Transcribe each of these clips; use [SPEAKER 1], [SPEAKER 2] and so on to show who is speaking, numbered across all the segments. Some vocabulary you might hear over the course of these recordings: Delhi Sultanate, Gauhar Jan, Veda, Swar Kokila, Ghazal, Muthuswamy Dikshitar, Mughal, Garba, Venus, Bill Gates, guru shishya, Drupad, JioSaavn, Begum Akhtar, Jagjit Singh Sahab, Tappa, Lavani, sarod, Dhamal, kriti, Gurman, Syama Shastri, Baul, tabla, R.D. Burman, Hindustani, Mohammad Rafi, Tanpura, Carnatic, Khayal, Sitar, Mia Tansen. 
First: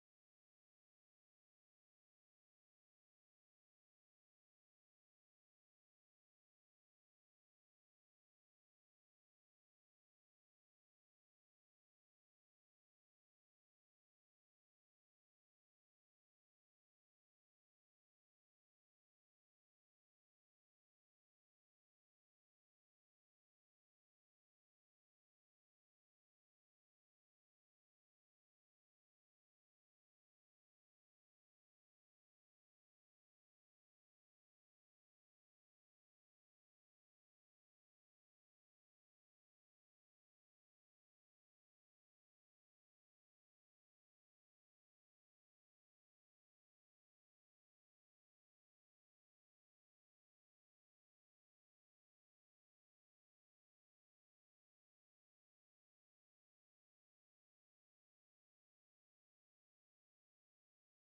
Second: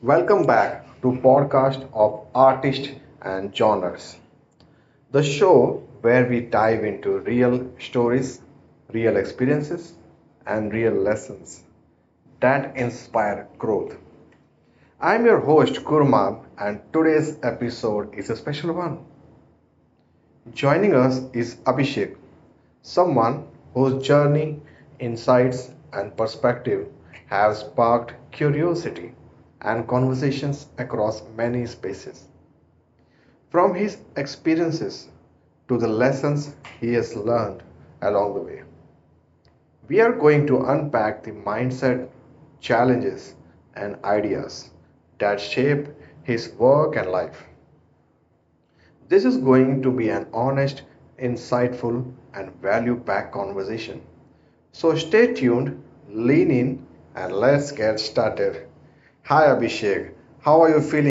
[SPEAKER 1] Welcome back to podcast of artists and genres, the show where we dive into real stories, real experiences, and real lessons that inspire growth. I'm your host Kurman, and today's episode is a special one. Joining us is Abhishek, someone whose journey, insights, and perspective have sparked curiosity and conversations across many spaces. From his experiences to the lessons he has learned along the way. We are going to unpack the mindset, challenges, and ideas that shape his work and life. This is going to be an honest, insightful, and value packed conversation. So stay tuned, lean in, and let's get started. Hi, Abhishek. How are you feeling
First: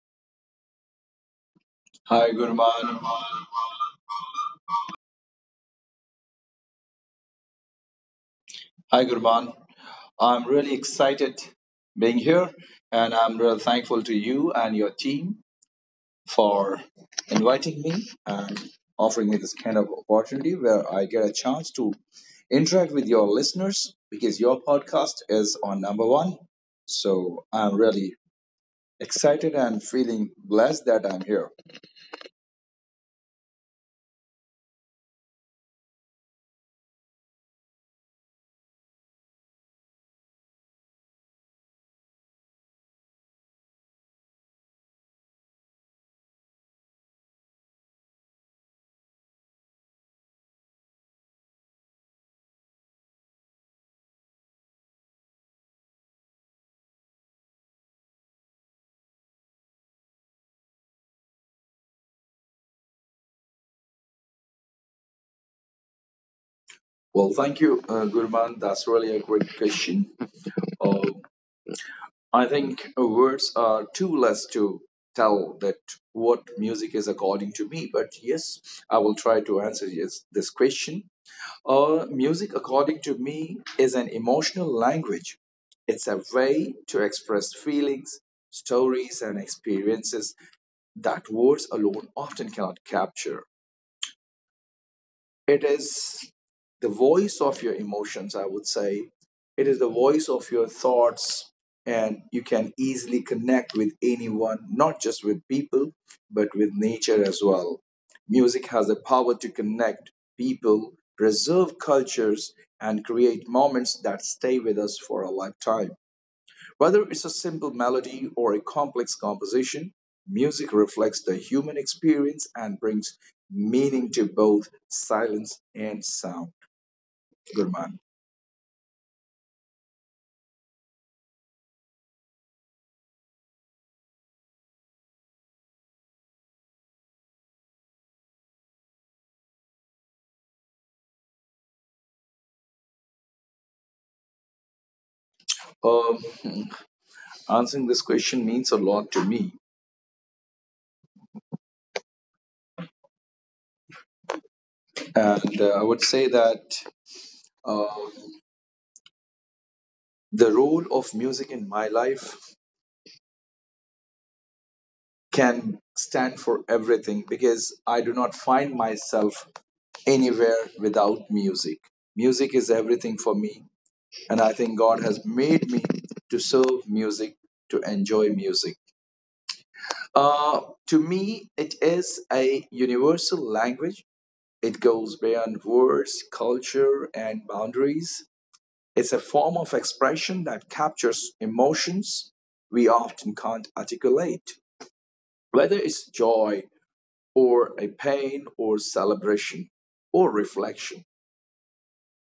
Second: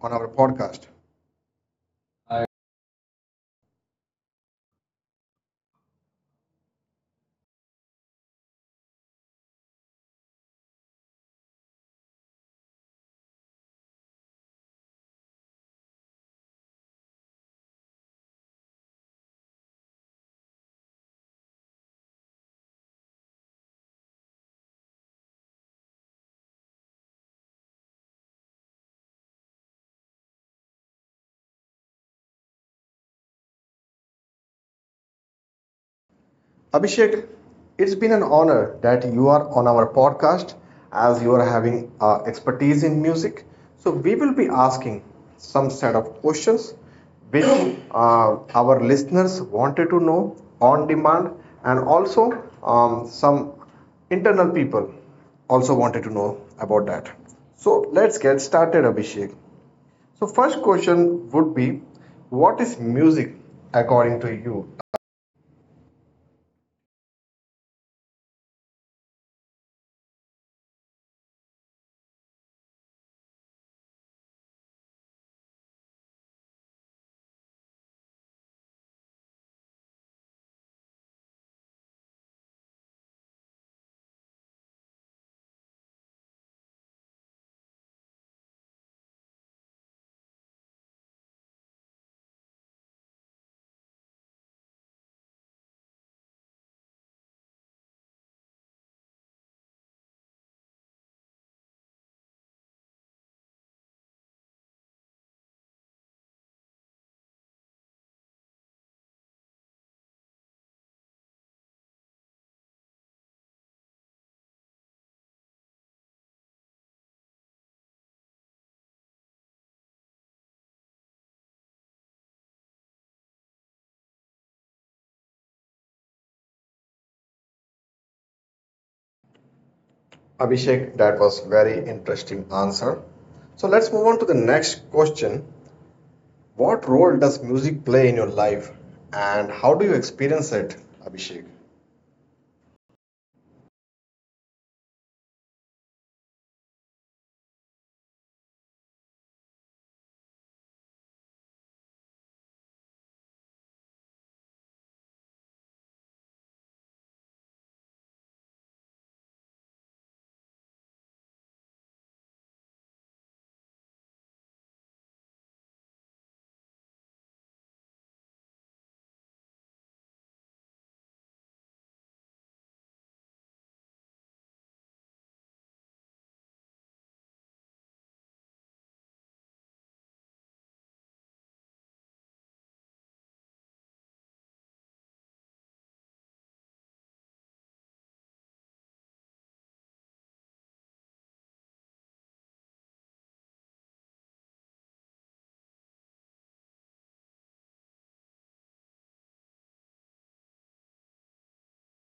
[SPEAKER 1] on our podcast?
[SPEAKER 2] Hi, Gurman. Hi, Gurman. I'm really excited being here, and I'm real thankful to you and your team for inviting me and offering me this kind of opportunity where I get a chance to interact with your listeners because your podcast is on number one. So I'm really excited and feeling blessed that I'm here.
[SPEAKER 1] Abhishek, it's been an honor that you are on our podcast, as you are having expertise in music. So we will be asking some set of questions which uh, our listeners wanted to know on demand, and also some internal people also wanted to know about that. So let's get started, Abhishek. So first question would be, what is music according to you?
[SPEAKER 2] Well, thank you, Gurman. That's really a great question. Uh, I think words are too less to tell that what music is according to me. But yes, I will try to answer yes, this question. Music, according to me, is an emotional language. It's a way to express feelings, stories, and experiences that words alone often cannot capture. It is the voice of your emotions, I would say. It is the voice of your thoughts, and you can easily connect with anyone, not just with people, but with nature as well. Music has the power to connect people, preserve cultures, and create moments that stay with us for a lifetime. Whether it's a simple melody or a complex composition, music reflects the human experience and brings meaning to both silence and sound. Good man.
[SPEAKER 1] Abhishek, that was very interesting answer. So let's move on to the next question. What role does music play in your life, and how do you experience it, Abhishek?
[SPEAKER 2] Um, Answering this question means a lot to me. And I would say that uh, the role of music in my life can stand for everything because I do not find myself anywhere without music. Music is everything for me, and I think God has made me to serve music, to enjoy music. Uh, to me, it is a universal language. It goes beyond words, culture, and boundaries. It's a form of expression that captures emotions we often can't articulate, whether it's joy or a pain or celebration or reflection.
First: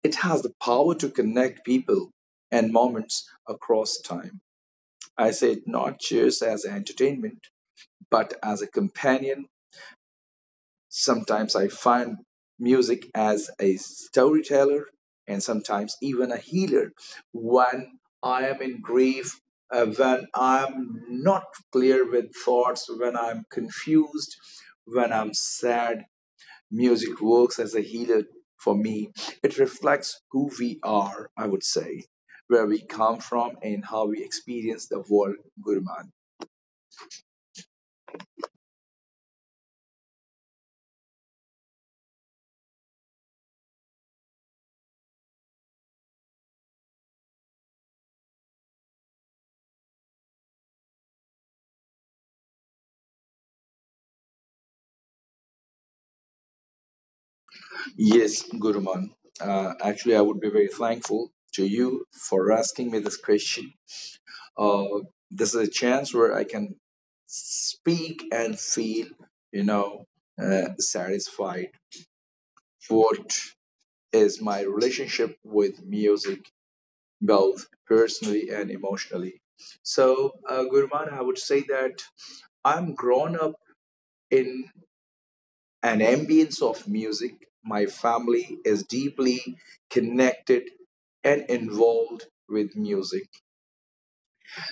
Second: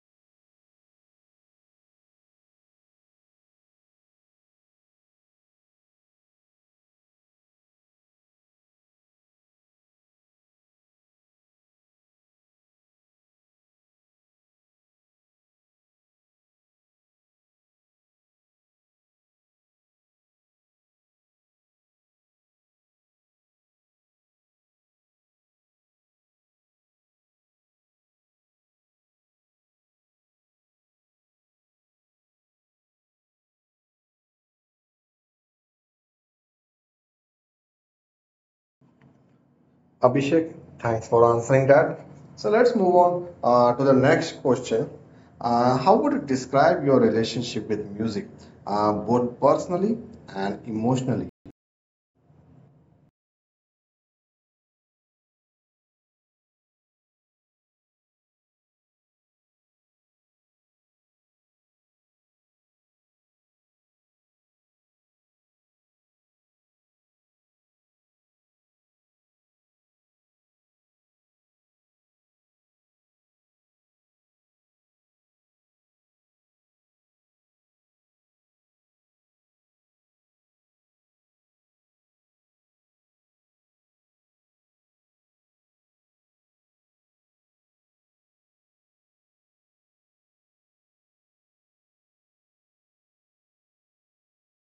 [SPEAKER 2] It has the power to connect people and moments across time. I say it not just as entertainment, but as a companion. Sometimes I find music as a storyteller and sometimes even a healer. When I am in grief, when I'm not clear with thoughts, when I'm confused, when I'm sad, music works as a healer for me. It reflects who we are, I would say, where we come from, and how we experience the world, Gurman.
[SPEAKER 1] Abhishek, thanks for answering that. So let's move on to the next question. How would you describe your relationship with music, both personally and emotionally?
[SPEAKER 2] Yes, Guruman. Actually, I would be very thankful to you for asking me this question. Uh, this is a chance where I can speak and feel, you know, satisfied. What is my relationship with music, both personally and emotionally? So, Guruman, I would say that I'm grown up in and ambience of music, my family is deeply connected and involved with music.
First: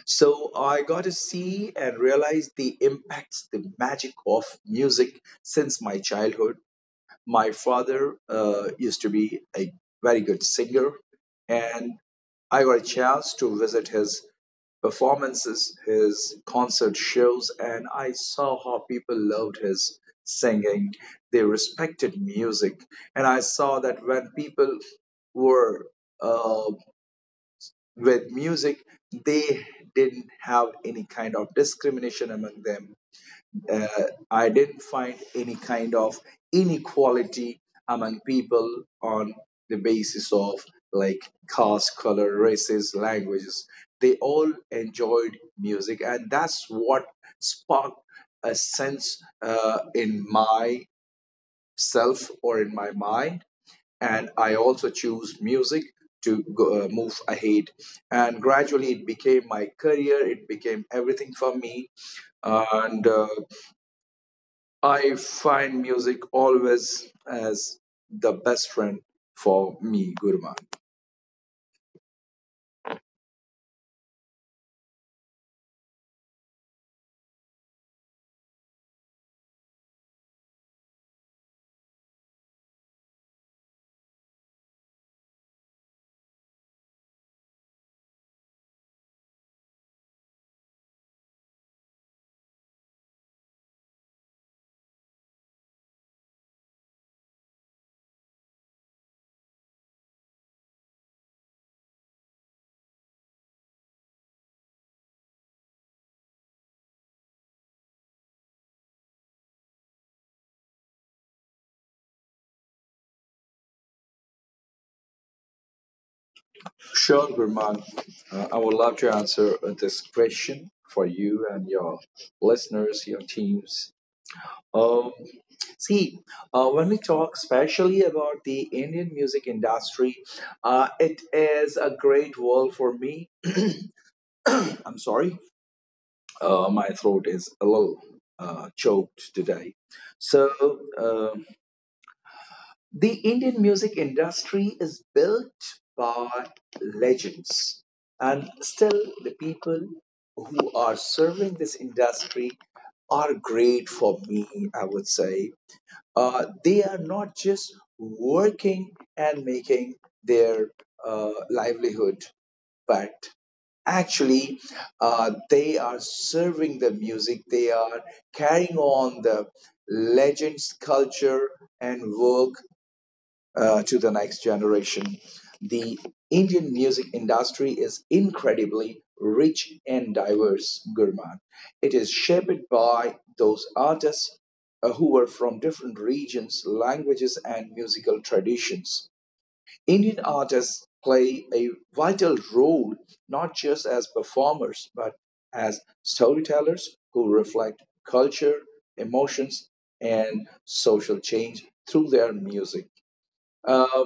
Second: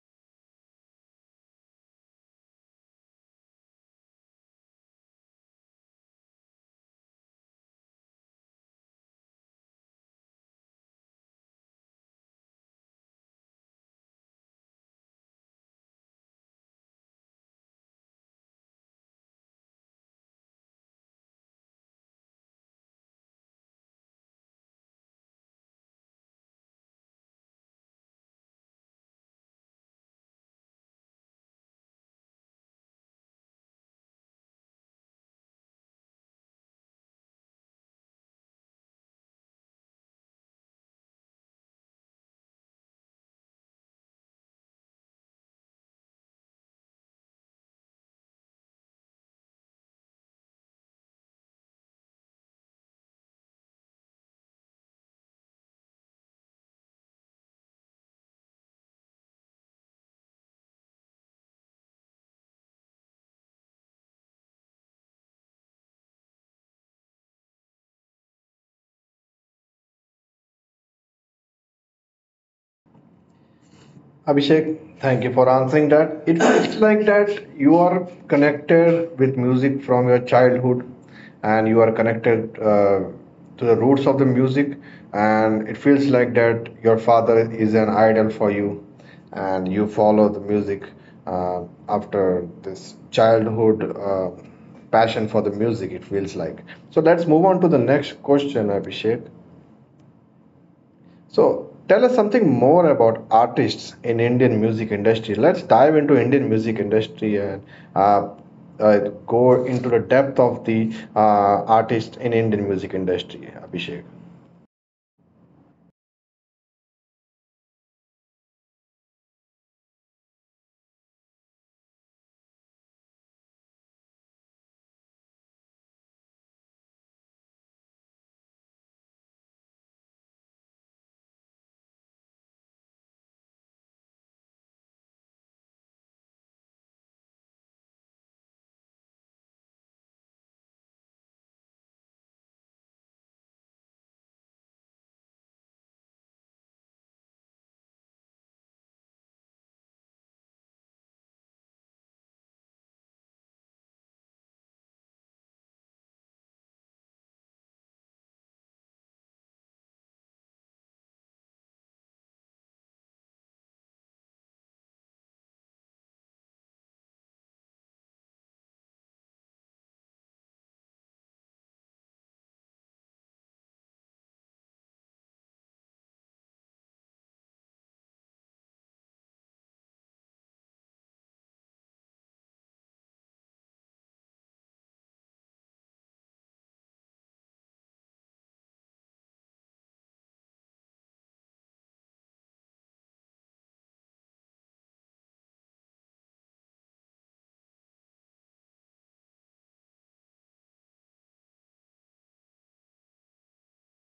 [SPEAKER 2] So I got to see and realize the impacts, the magic of music since my childhood. My father used to be a very good singer, and I got a chance to visit his performances, his concert shows, and I saw how people loved his singing. They respected music, and I saw that when people were uh, with music, they didn't have any kind of discrimination among them. uh, I didn't find any kind of inequality among people on the basis of like caste, color, races, languages. They all enjoyed music, and that's what sparked a sense in myself or in my mind. And I also choose music to go, move ahead. And gradually, it became my career. It became everything for me, and I find music always as the best friend for me, Gurman.
[SPEAKER 1] Abhishek, thank you for answering that. It feels like that you are connected with music from your childhood, and you are connected to the roots of the music, and it feels like that your father is an idol for you, and you follow the music uh, after this childhood passion for the music, it feels like. So let's move on to the next question, Abhishek. So tell us something more about artists in Indian music industry. Let's dive into Indian music industry and uh, uh, go into the depth of the artist in Indian music industry, Abhishek.
[SPEAKER 2] Sure, Gurman, I would love to answer this question for you and your listeners, your teams. Um, See, when we talk especially about the Indian music industry, it is a great world for me. I'm sorry, my throat is a little choked today. So, um the Indian music industry is built by legends, and still, the people who are serving this industry are great for me, I would say. They are not just working and making their livelihood, but actually, they are serving the music, they are carrying on the legends, culture, and work to the next generation. The Indian music industry is incredibly rich and diverse, Gurman. It is shaped by those artists who were from different regions, languages, and musical traditions. Indian artists play a vital role not just as performers but as storytellers who reflect culture, emotions, and social change through their music. Uh,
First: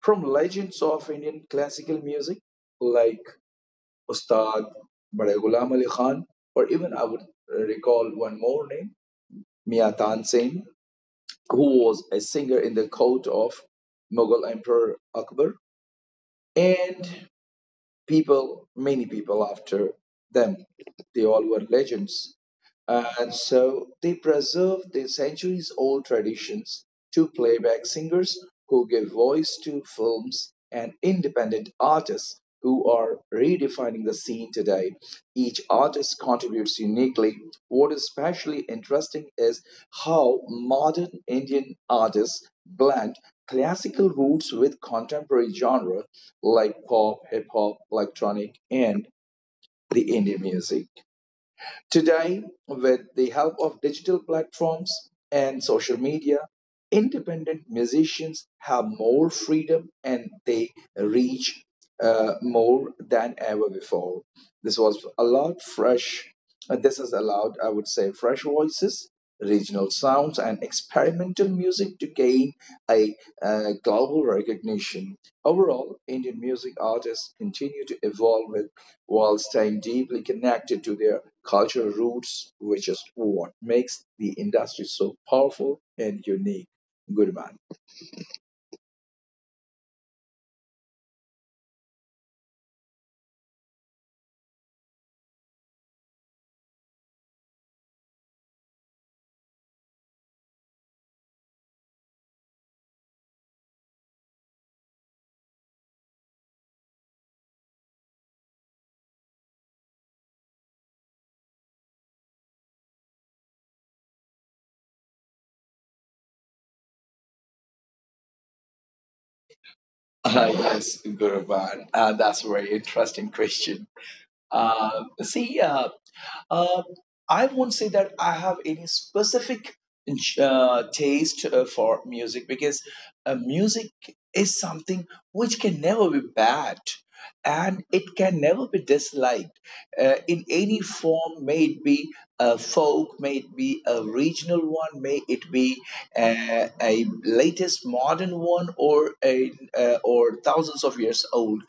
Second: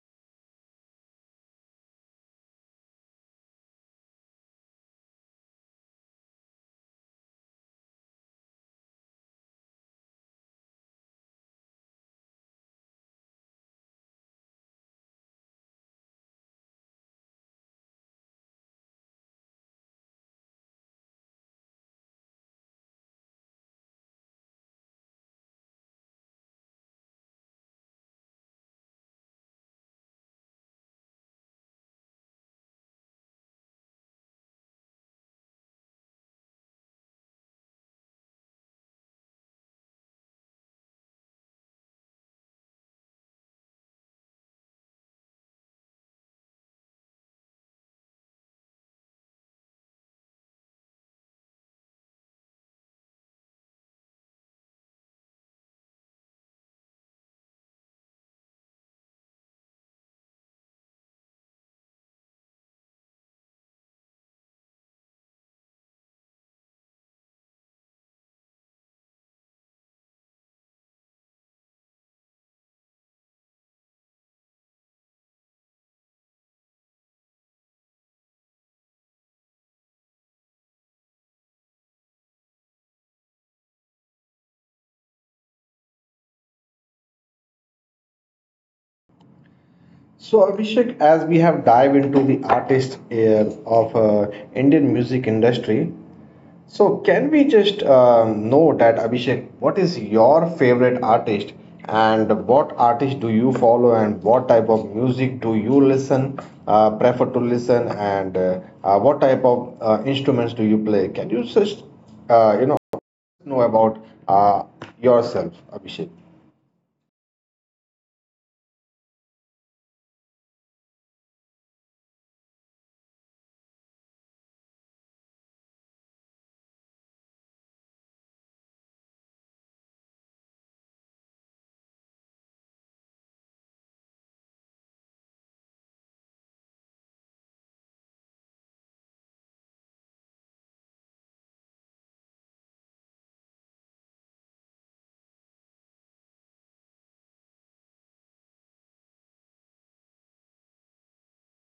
[SPEAKER 2] from legends of Indian classical music like Ustad Bade Ghulam Ali Khan, or even I would recall one more name, Mia Tansen, who was a singer in the court of Mughal Emperor Akbar, and people, many people after them, they all were legends. And so they preserve the centuries old traditions to playback singers who give voice to films and independent artists who are redefining the scene today. Each artist contributes uniquely. What is especially interesting is how modern Indian artists blend classical roots with contemporary genre like pop, hip hop, electronic, and the indie music. Today, with the help of digital platforms and social media, independent musicians have more freedom and they reach more than ever before. This was allowed fresh, this has allowed, I would say, fresh voices, regional sounds, and experimental music to gain a global recognition. Overall, Indian music artists continue to evolve with, while staying deeply connected to their cultural roots, which is what makes the industry so powerful and unique. Gurman.
[SPEAKER 1] So Abhishek, as we have dive into the artists of Indian music industry, so can we just know that, Abhishek, what is your favorite artist, and what artist do you follow, and what type of music do you listen, prefer to listen, and what type of instruments do you play? Can you just, uh, you know, know about yourself, Abhishek?
[SPEAKER 2] Yes, Gurman. That's a very interesting question. See, Um, I won't say that I have any specific taste for music because music is something which can never be bad and it can never be disliked in any form, may it be a folk, may it be a regional one, may it be a latest modern one or or thousands of years old.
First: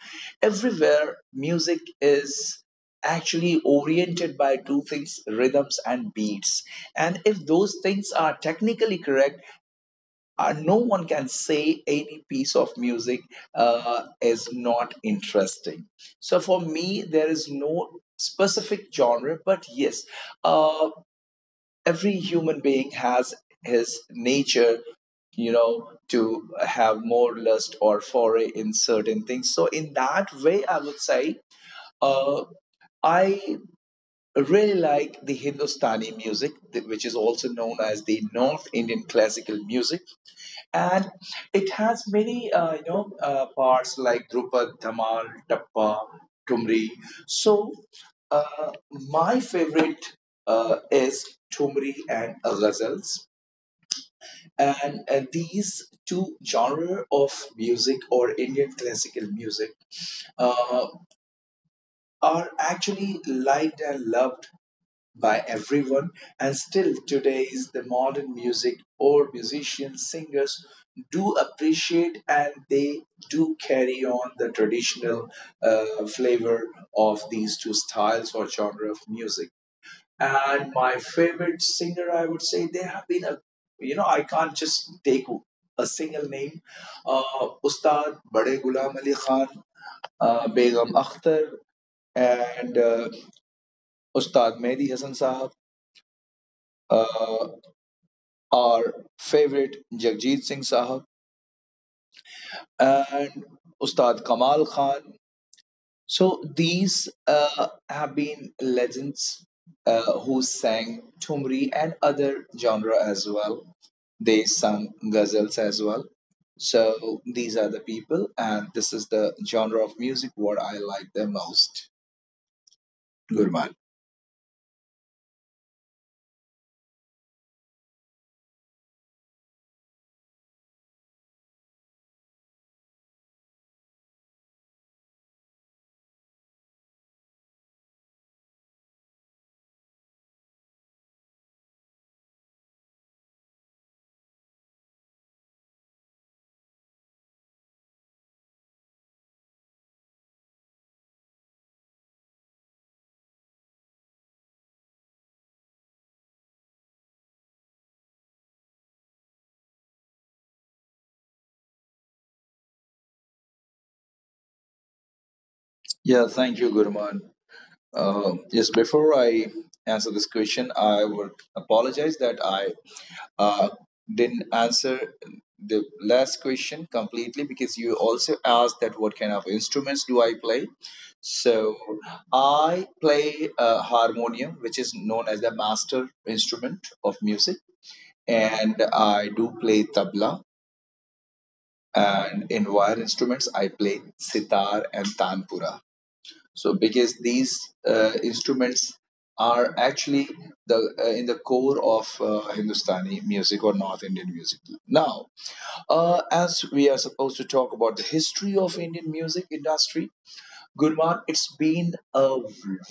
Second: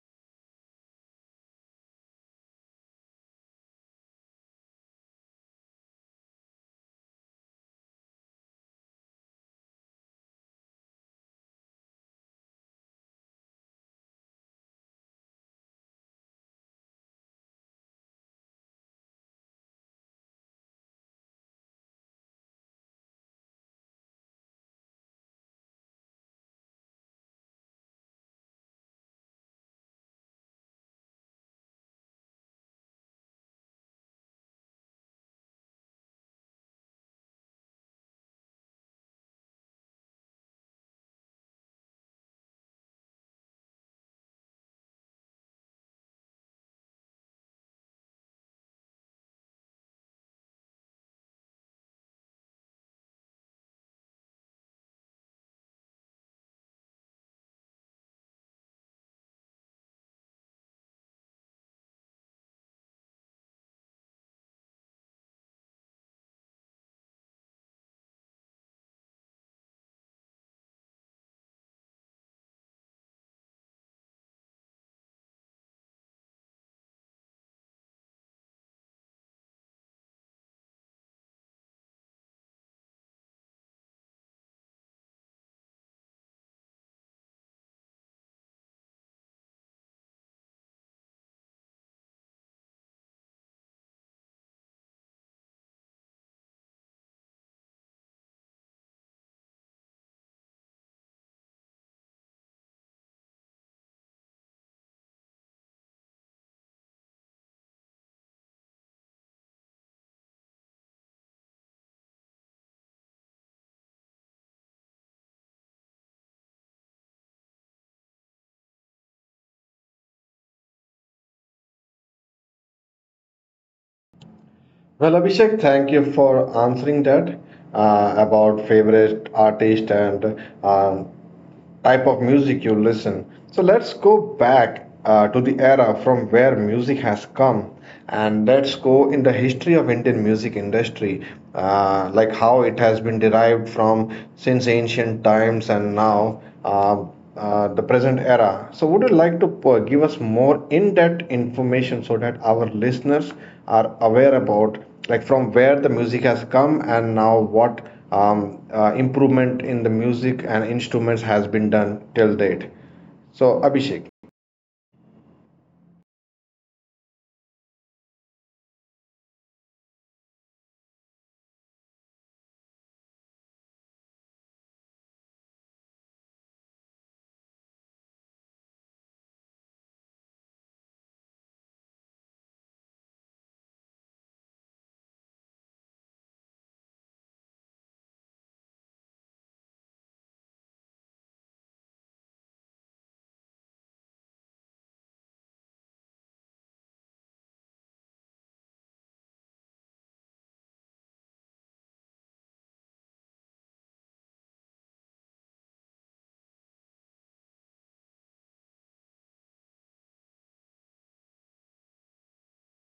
[SPEAKER 2] Everywhere music is actually oriented by two things, rhythms and beats, and if those things are technically correct, no one can say any piece of music is not interesting. So for me there is no specific genre, but yes, uh, every human being has his nature you know to have more lust or foray in certain things so in that way I would say uh, i I really like the Hindustani music, which is also known as the North Indian classical music, and it has many you know parts like Drupad, Dhamal, Tappa, Tumri. So my favorite is Tumri and Ghazals, and these two genre of music or Indian classical music uh, are actually liked and loved by everyone, and still today is the modern music or musicians singers do appreciate and they do carry on the traditional flavor of these two styles or genre of music. And my favorite singer, I would say there have been a, you know, I can't just take a single name. uh, Ustad Bade Ghulam Ali Khan, Begum Akhtar, and Ustad Mehdi Hasan Sahab, our favorite Jagjit Singh Sahab, and Ustad Kamal Khan. So these have been legends who sang Tumri and other genre as well. They sang ghazals as well. So these are the people, and this is the genre of music what I like the most. Gurman.
[SPEAKER 1] Well, Abhishek, thank you for answering that about favorite artist, and type of music you listen. So let's go back to the era from where music has come, and let's go in the history of Indian music industry, like how it has been derived from since ancient times, and now the present era. So would you like to give us more in-depth information so that our listeners are aware about, like, from where the music has come, and now what improvement in the music and instruments has been done till date. So Abhishek.
[SPEAKER 2] Yeah, thank you, Gurman. Yes, before I answer this question, I would apologize that I uh, didn't answer the last question completely because you also asked that what kind of instruments do I play. So I play a harmonium, which is known as the master instrument of music, and I do play tabla. And in wire instruments, I play sitar and tanpura. So because these instruments are actually the in the core of Hindustani music or North Indian music. Now, as we are supposed to talk about the history of Indian music industry, Gurman, it's been a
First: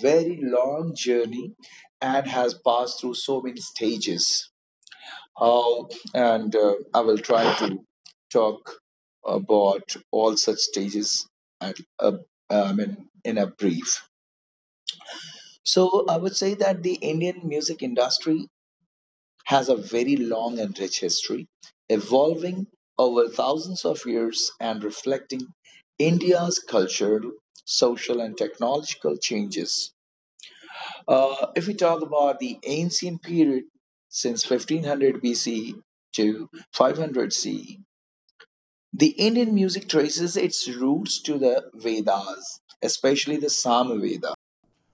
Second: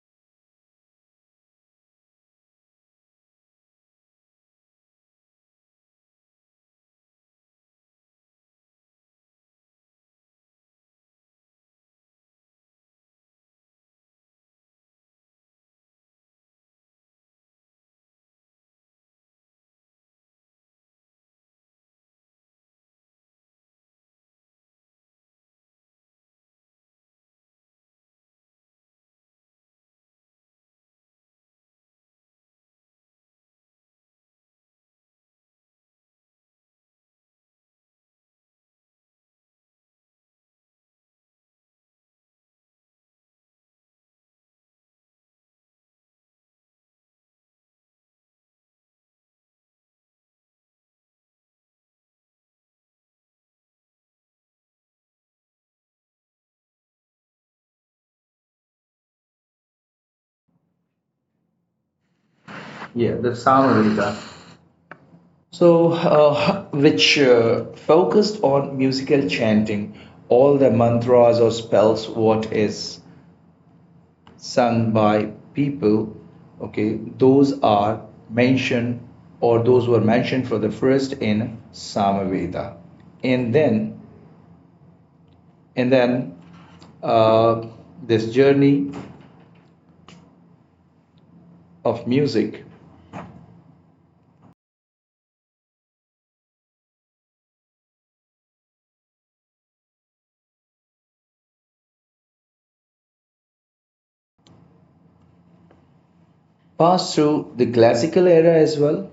[SPEAKER 2] very long journey and has passed through so many stages. How and I will try to talk about all such stages at I mean, in a brief. So I would say that the Indian music industry has a very long and rich history, evolving over thousands of years and reflecting India's cultural, social, and technological changes. If we talk about the ancient period since 1500 BC to 500 CE, the Indian music traces its roots to the Vedas, especially the Samaveda
[SPEAKER 1] Yeah, the Samaveda. So, which focused on musical chanting, all the mantras or spells, what is sung by people, okay, those are mentioned or those were mentioned for the first in Samaveda. And then, and then uh, this journey of music passed through the classical era as well.